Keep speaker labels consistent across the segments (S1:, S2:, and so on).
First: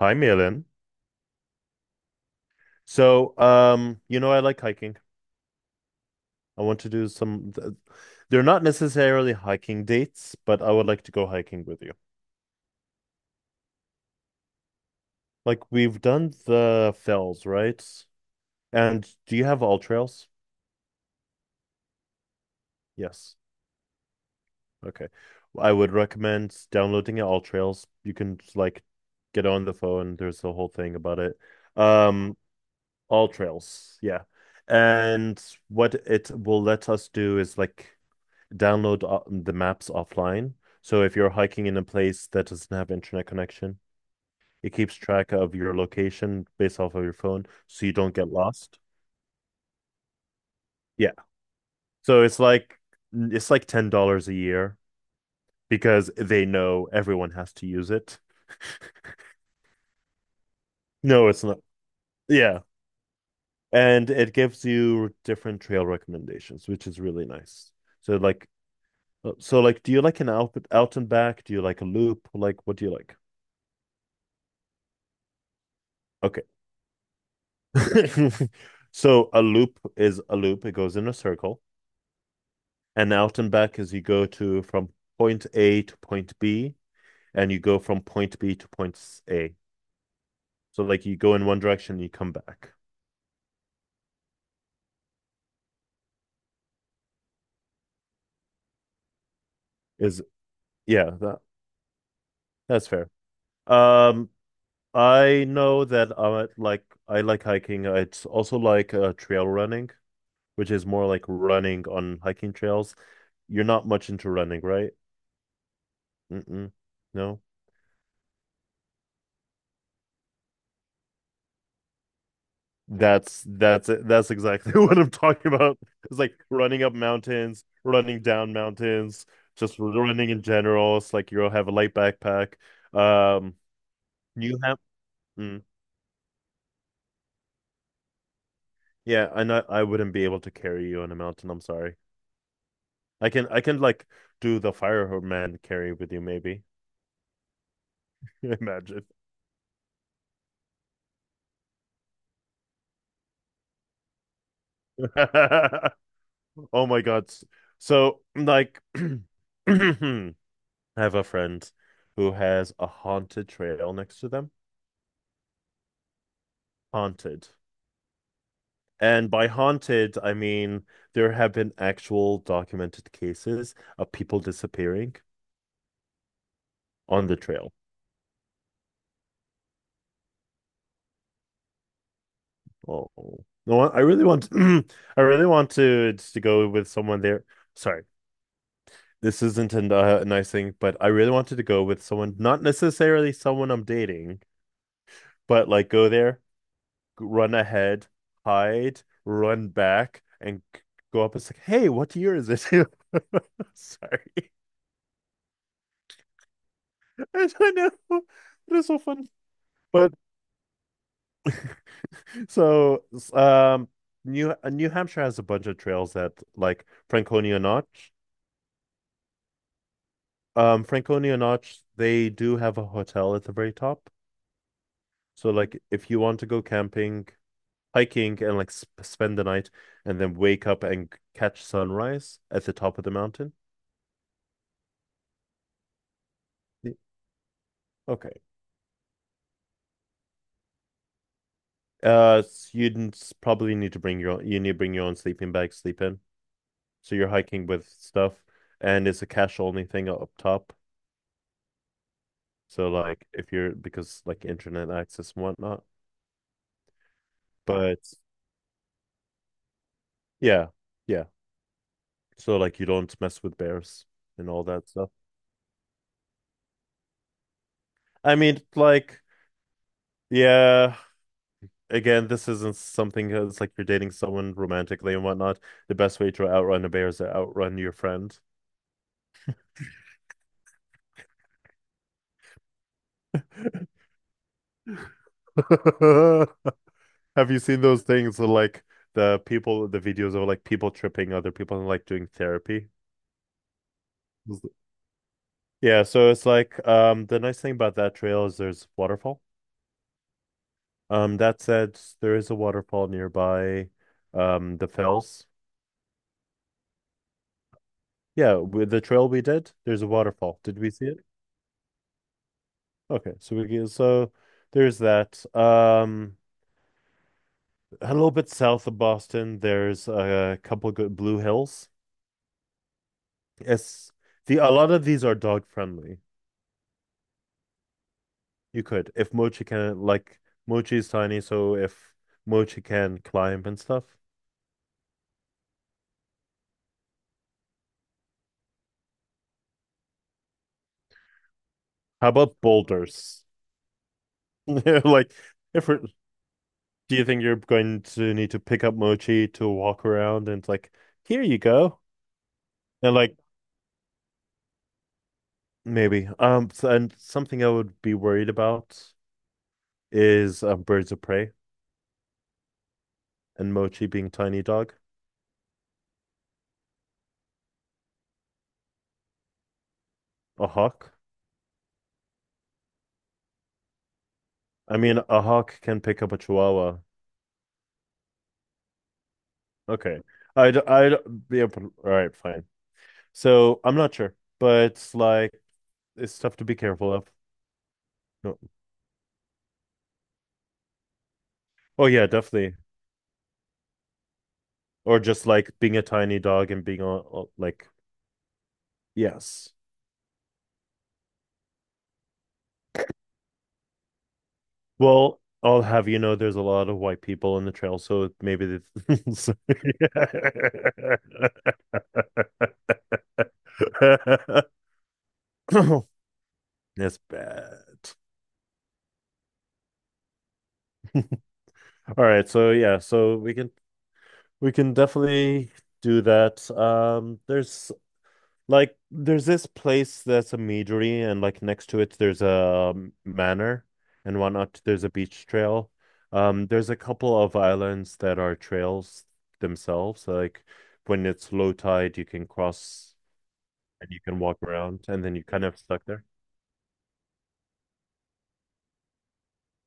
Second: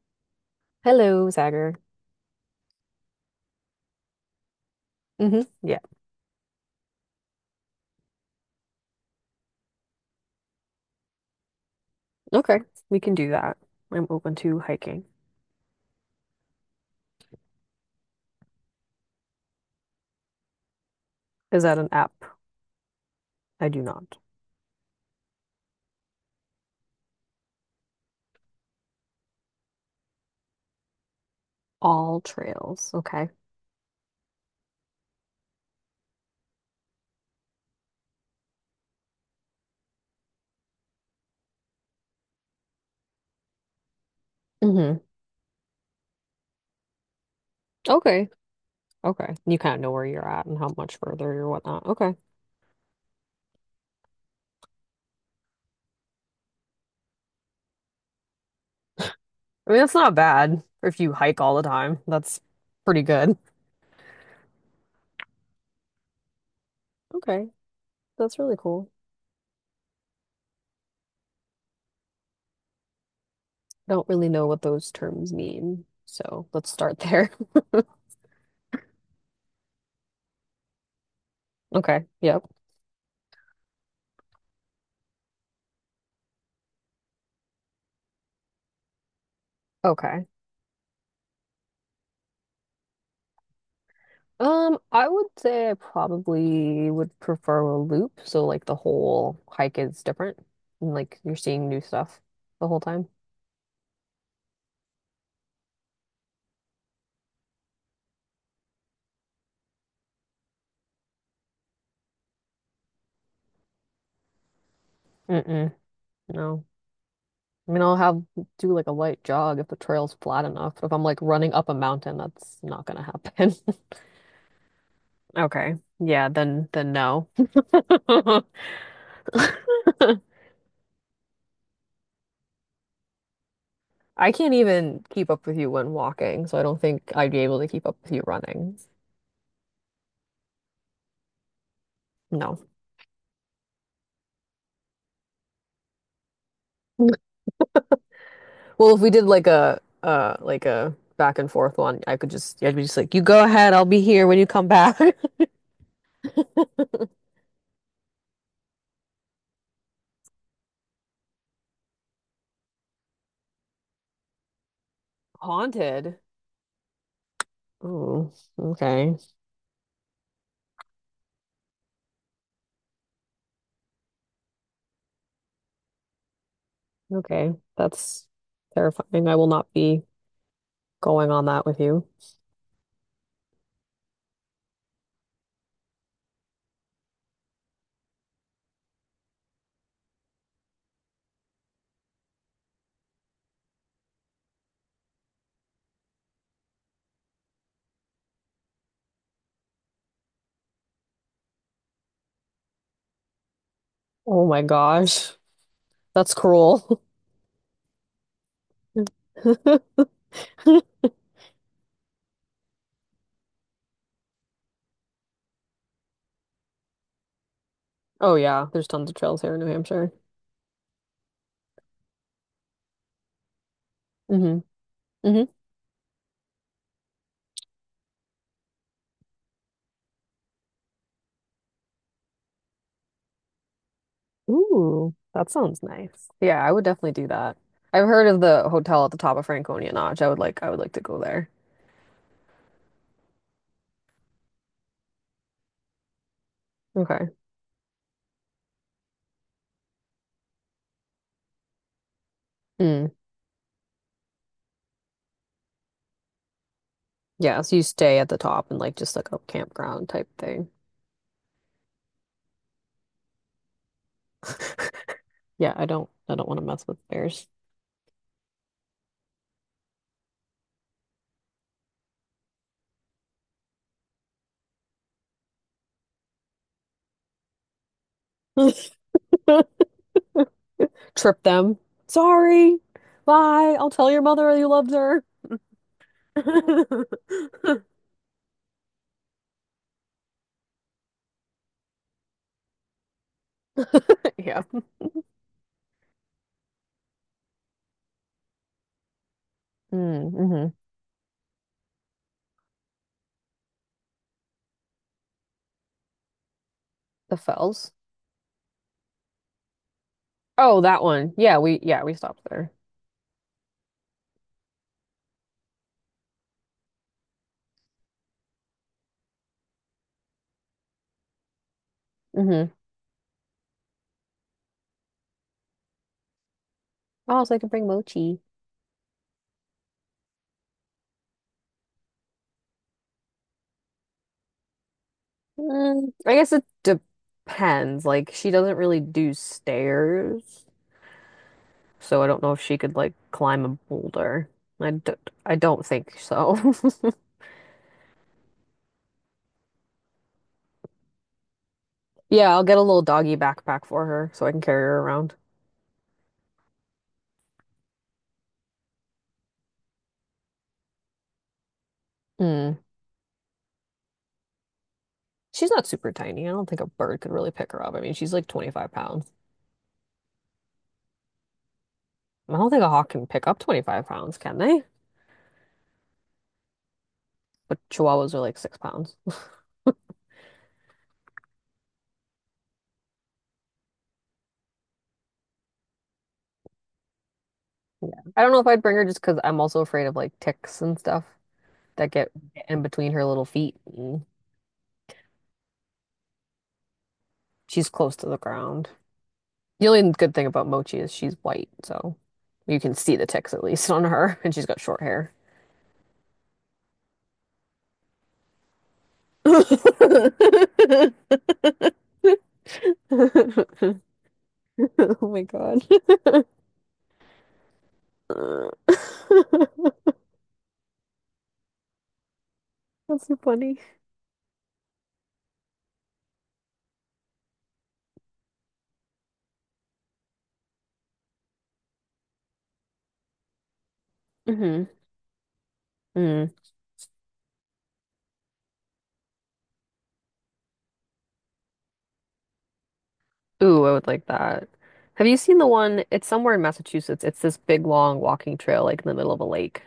S1: Hi, Malin.
S2: Hello, Zagger.
S1: So, I like hiking.
S2: Hmm. Yeah,
S1: I want to do some, they're not necessarily hiking dates, but I would like to go hiking with you.
S2: okay, we can do that. I'm open to hiking.
S1: Like we've done the fells, right? And do you have all trails?
S2: Is that an app?
S1: Yes.
S2: I do not.
S1: Okay. I would recommend downloading all trails. You can like get on the phone. There's a whole thing about it.
S2: All
S1: Um,
S2: trails.
S1: all
S2: Okay.
S1: trails. Yeah. And what it will let us do is like download the maps offline. So if you're hiking in a place that doesn't have internet connection, it keeps
S2: Hmm.
S1: track of your location based off of your phone, so you don't
S2: Okay,
S1: get lost.
S2: okay. You kind of know where you're at and how much
S1: Yeah.
S2: further you're whatnot. Okay.
S1: So it's like $10 a year because they know everyone has to use it.
S2: I mean, that's not bad if you
S1: No,
S2: hike
S1: it's
S2: all
S1: not.
S2: the time. That's
S1: Yeah.
S2: pretty good.
S1: And it gives you different trail recommendations, which is really
S2: Okay.
S1: nice. So
S2: That's
S1: like
S2: really cool.
S1: so like do you like an out and back? Do you like a loop? Like what do you like?
S2: Don't really know what those terms mean.
S1: Okay.
S2: So let's start there.
S1: So a loop is a loop. It goes in a circle.
S2: Okay. Yep.
S1: And out and back is you go to from point A to point B, and you go from point B to point A.
S2: Okay.
S1: So like you go in one direction, you come back.
S2: I would say I probably would prefer a loop, so like the whole hike is
S1: Is
S2: different, and
S1: yeah,
S2: like you're
S1: that
S2: seeing new stuff the whole
S1: that's
S2: time.
S1: fair. Um, I know that I like hiking. It's also like trail running, which is more like running on hiking trails. You're not much into running, right?
S2: Mm-mm, no.
S1: Mm-mm. No.
S2: I mean, I'll have do like a light jog if the trail's flat enough. But if I'm like running up a mountain, that's not gonna
S1: That's
S2: happen.
S1: that's it. That's exactly what I'm talking
S2: Okay.
S1: about. It's
S2: Yeah,
S1: like
S2: then
S1: running
S2: then
S1: up
S2: no.
S1: mountains, running down mountains, just running in general. It's like you'll have a light backpack. Um,
S2: I can't
S1: you have,
S2: even keep up with
S1: mm,
S2: you when walking, so I don't think I'd be able to keep up with you running.
S1: yeah, I know I wouldn't be able to carry you on a mountain. I'm sorry.
S2: No.
S1: I can like do the fireman carry with you maybe.
S2: Well, if
S1: Imagine.
S2: we did like a back and forth one, I'd be just like, you go ahead, I'll be here when you come back.
S1: Oh my God. So like, I have a friend who has a haunted trail next to them.
S2: Haunted.
S1: Haunted.
S2: Ooh, okay.
S1: And by haunted, I mean there have been actual documented cases of people disappearing on the
S2: Okay.
S1: trail.
S2: That's terrifying. I will not be going on that with you.
S1: Oh, no, I really want to, I really wanted to go with someone there. Sorry, this isn't a nice thing, but I really wanted to go with someone, not necessarily someone I'm dating, but like go there, run ahead, hide, run back, and go up and say, "Hey, what year is it?"
S2: Oh
S1: Sorry,
S2: my gosh. That's cruel.
S1: I don't know. It is so fun. But So, um, New Hampshire has a bunch of trails that like Franconia Notch.
S2: Oh yeah, there's tons of trails here in New Hampshire.
S1: Franconia Notch, they do have a hotel at the very top.
S2: Hmm. Hmm.
S1: So, like, if you want to go camping, hiking, and like sp spend the night, and then wake up and catch sunrise at the top of the mountain.
S2: Ooh, that sounds nice. Yeah, I would
S1: Y-
S2: definitely do that. I've heard of
S1: Okay.
S2: the hotel at the top of Franconia Notch. I would like to go there.
S1: Probably need to bring your own, you need to bring your own sleeping bag, sleep in. So you're
S2: Okay.
S1: hiking with stuff, and it's a cash only thing up top. So
S2: Mm.
S1: like if you're because like internet access and whatnot.
S2: Yeah, so you
S1: But
S2: stay at the top and like just like a campground type
S1: yeah,
S2: thing.
S1: yeah. So like you don't mess with bears and all that stuff.
S2: Yeah, I don't want to mess with bears.
S1: I mean, like, yeah, again, this isn't something that's like you're dating someone romantically and whatnot. The best way to outrun a bear is to outrun your friend.
S2: Trip them. Sorry. Bye. I'll tell your mother you loved her.
S1: Have you seen those things with, like the people, the videos of like people tripping other people and like doing therapy?
S2: Yeah.
S1: Yeah, so it's like the nice thing about that trail is there's waterfall.
S2: Mm. Mm-hmm.
S1: That said, there is a waterfall nearby, the Fells.
S2: The Fells.
S1: Yeah, with the trail we did, there's a waterfall. Did
S2: Oh,
S1: we
S2: that
S1: see it?
S2: one. Yeah, we stopped there.
S1: Okay, so there's that. A little bit south of Boston, there's a couple good Blue Hills.
S2: Mm-hmm.
S1: It's the a lot of these are dog friendly.
S2: Oh, so I can bring Mochi.
S1: You could, if Mochi can, like Mochi's tiny, so if Mochi can climb and stuff.
S2: Mm, I guess it depends. Like she doesn't really do stairs, so I
S1: How
S2: don't know
S1: about
S2: if she could like
S1: boulders?
S2: climb a boulder. I d
S1: Like
S2: I don't
S1: if we're
S2: think so.
S1: Do you think you're going to need to pick up Mochi to walk around and it's like, here you go?
S2: Yeah, I'll get a little
S1: And like
S2: doggy backpack for her so I can carry her around.
S1: maybe. So, and something I would be worried about is birds of prey
S2: Mm.
S1: and Mochi being tiny dog.
S2: She's not super tiny. I don't think a bird could really pick her up. I mean, she's like 25 pounds.
S1: A hawk.
S2: I don't think a hawk can pick up 25 pounds, can they?
S1: I mean a hawk can pick up a chihuahua.
S2: But chihuahuas are like 6 pounds.
S1: Okay. I'd be able All right, fine. So I'm not sure, but it's like it's stuff to be careful of.
S2: Yeah. I don't know
S1: No.
S2: if I'd bring her just because I'm also afraid of like ticks and stuff
S1: Oh
S2: that
S1: yeah,
S2: get
S1: definitely.
S2: in between her little feet. And
S1: Or just like being a tiny dog and being all like
S2: she's close to the ground.
S1: yes.
S2: The only good thing about Mochi is she's white, so you can see the ticks at least on her, and she's got short hair.
S1: Well, I'll have you know there's a lot of white people in the trail, so maybe it's
S2: Oh my God.
S1: that's bad. All right, so yeah,
S2: That's so
S1: so we can
S2: funny.
S1: we can definitely do that. There's this place that's a meadery, and like next to it there's a manor and whatnot.
S2: Hmm.
S1: There's a beach trail.
S2: Mm.
S1: There's a couple of islands that are trails themselves, like when it's low tide, you can cross
S2: Ooh, I would
S1: and you
S2: like
S1: can walk
S2: that.
S1: around and
S2: Have
S1: then
S2: you
S1: you
S2: seen
S1: kind
S2: the
S1: of
S2: one?
S1: stuck there.
S2: It's somewhere in Massachusetts. It's this big long walking trail like in the middle of a lake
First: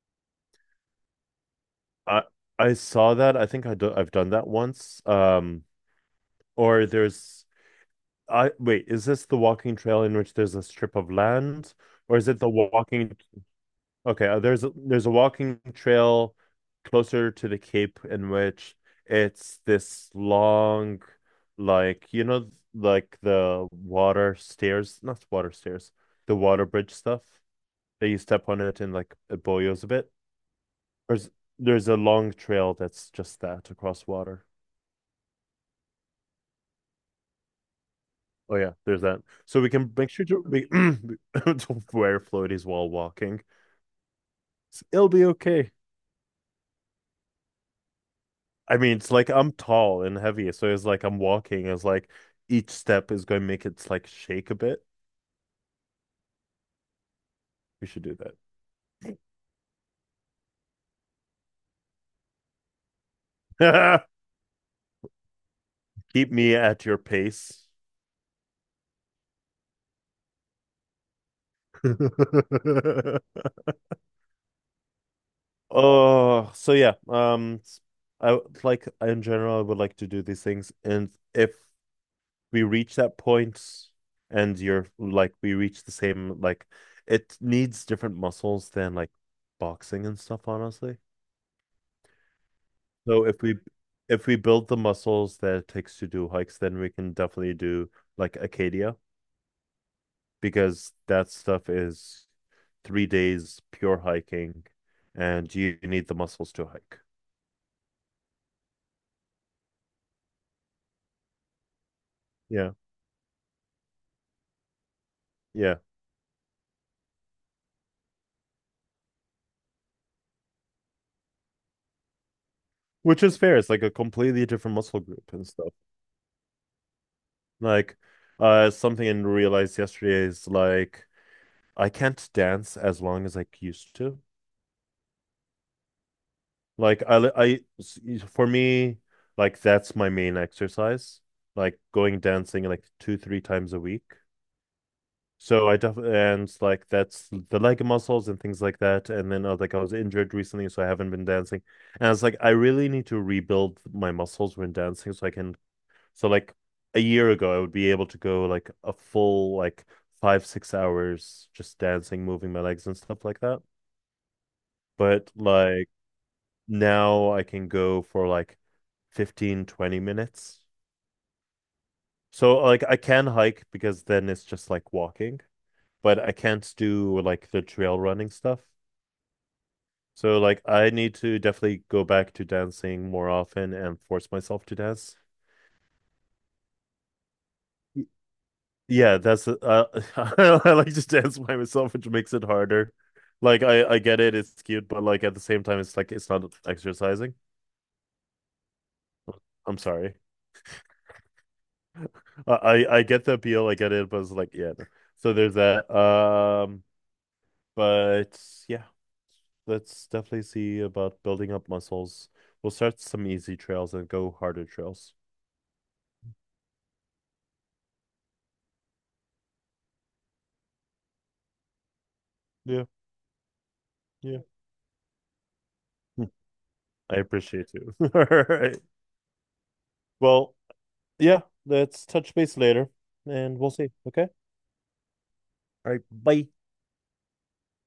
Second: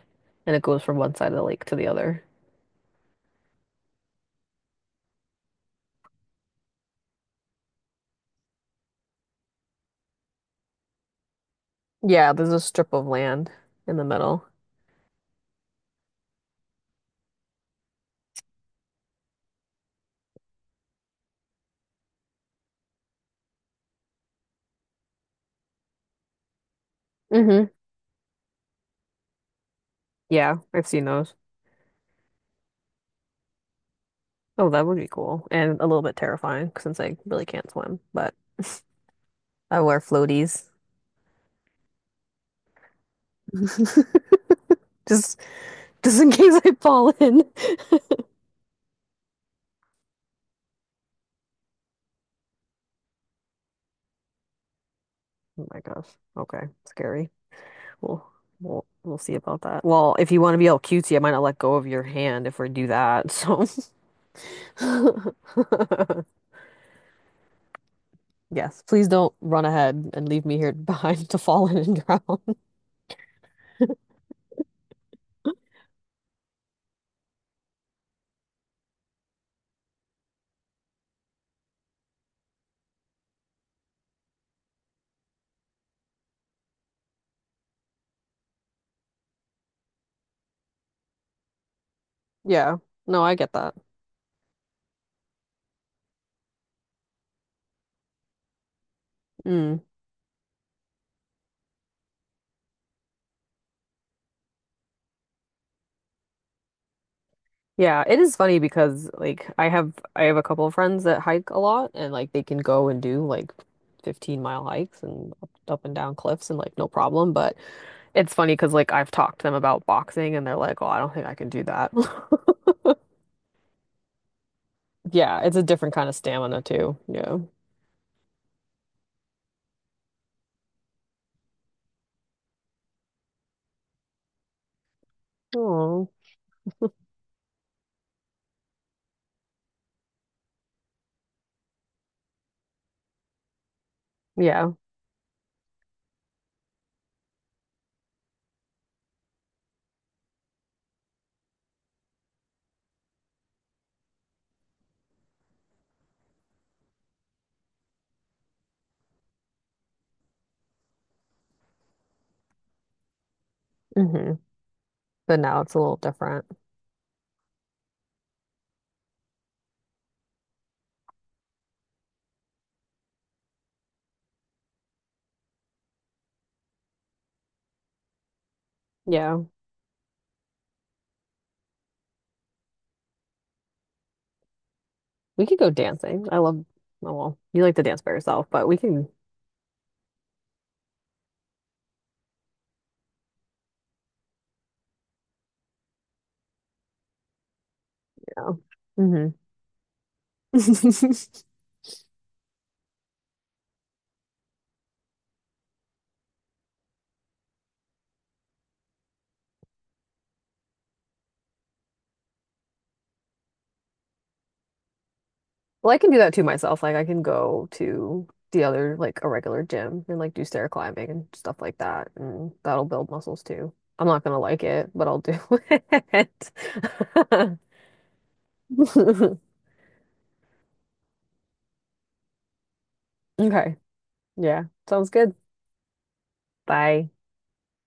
S2: and it goes from one side of the lake to the other.
S1: I I saw that. I think I do, I've done that once. Or there's I wait, is this the walking trail in which there's a strip of land, or is
S2: Yeah,
S1: it the
S2: there's a strip of
S1: walking?
S2: land in the
S1: Okay,
S2: middle.
S1: there's a walking trail closer to the Cape in which it's this long, like you know, like the water stairs, not water stairs, the water bridge stuff
S2: Hmm.
S1: that you step on it and like it boils a bit.
S2: Yeah, I've seen
S1: There's
S2: those.
S1: there's a long trail that's just that across water.
S2: Oh, that would be cool and a little bit terrifying since I really can't swim, but
S1: Oh yeah, there's that. So we
S2: I
S1: can
S2: wear
S1: make sure
S2: floaties.
S1: to wear floaties while walking. It'll be
S2: Just
S1: okay.
S2: just in case I fall in.
S1: I mean, it's like I'm tall and heavy, so it's like I'm walking. It's like each step is going to make it like shake a bit.
S2: Oh my gosh. Okay. Scary.
S1: We should do
S2: We'll we'll see about that. Well, if you want to be all cutesy, I might not let go of your hand if we do that. So
S1: that. Keep me at your pace.
S2: yes, please don't run ahead and leave me here behind to fall in and drown.
S1: Oh, so yeah. I like in general, I would like to do these things, and if we reach that point and you're like we reach the same like it needs different muscles than like boxing and stuff honestly,
S2: Yeah. No,
S1: so
S2: I get that.
S1: if we build the muscles that it takes to do hikes, then we can definitely do like acadia
S2: Mm.
S1: because that stuff is 3 days pure hiking, and you need the muscles to hike.
S2: Yeah, it is funny because like I have a couple of friends that hike a lot and like they can
S1: Yeah,
S2: go and do like 15-mile hikes and up,
S1: yeah,
S2: up and down cliffs and like no problem, but it's funny because like I've talked to them about boxing and they're like, "Oh, I don't think I can do that."
S1: which is fair. It's like a completely different muscle group
S2: Yeah,
S1: and
S2: it's a
S1: stuff.
S2: different kind of stamina too. Yeah.
S1: Like something I realized yesterday is like I can't dance as long as I used to.
S2: Oh,
S1: Like I, I, for me, like that's my main exercise. Like going dancing like 2, 3 times a week.
S2: yeah.
S1: So I definitely and like that's the leg muscles and things like that. And then I was injured recently, so I haven't been dancing. And I was like, I really need to rebuild my muscles when dancing, so I can. So like a year ago, I would be able to go like a full like 5, 6 hours just dancing, moving my legs and stuff like that.
S2: Hmm.
S1: But
S2: But now it's a
S1: like
S2: little different.
S1: now I can go for like 15, 20 minutes. So like I can hike because then it's just like walking, but I can't do like the trail running stuff.
S2: Yeah.
S1: So like I need to definitely go back to dancing more often and force myself to dance.
S2: We could go dancing. I love, oh, well, you like to dance
S1: Y-
S2: by yourself, but we can,
S1: Yeah, that's I like to dance by myself, which makes it harder. Like I get it, it's cute, but like at the same time, it's like it's not exercising.
S2: yeah.
S1: I'm sorry.
S2: Hmm.
S1: I I get the appeal, I get it, but it's like, yeah, no. So there's that. But yeah, let's definitely see about building up muscles. We'll start some easy trails and go harder trails.
S2: Well, I can do that to myself. Like I can go to the other like a regular gym and like do stair climbing and stuff like that, and that'll
S1: Yeah,
S2: build muscles too. I'm not gonna
S1: yeah.
S2: like it, but I'll do
S1: Hmm.
S2: it.
S1: I appreciate you. All right. Well, yeah, let's touch base later and we'll
S2: Okay.
S1: see. Okay.
S2: Yeah. Sounds good.
S1: All right. Bye.
S2: Bye.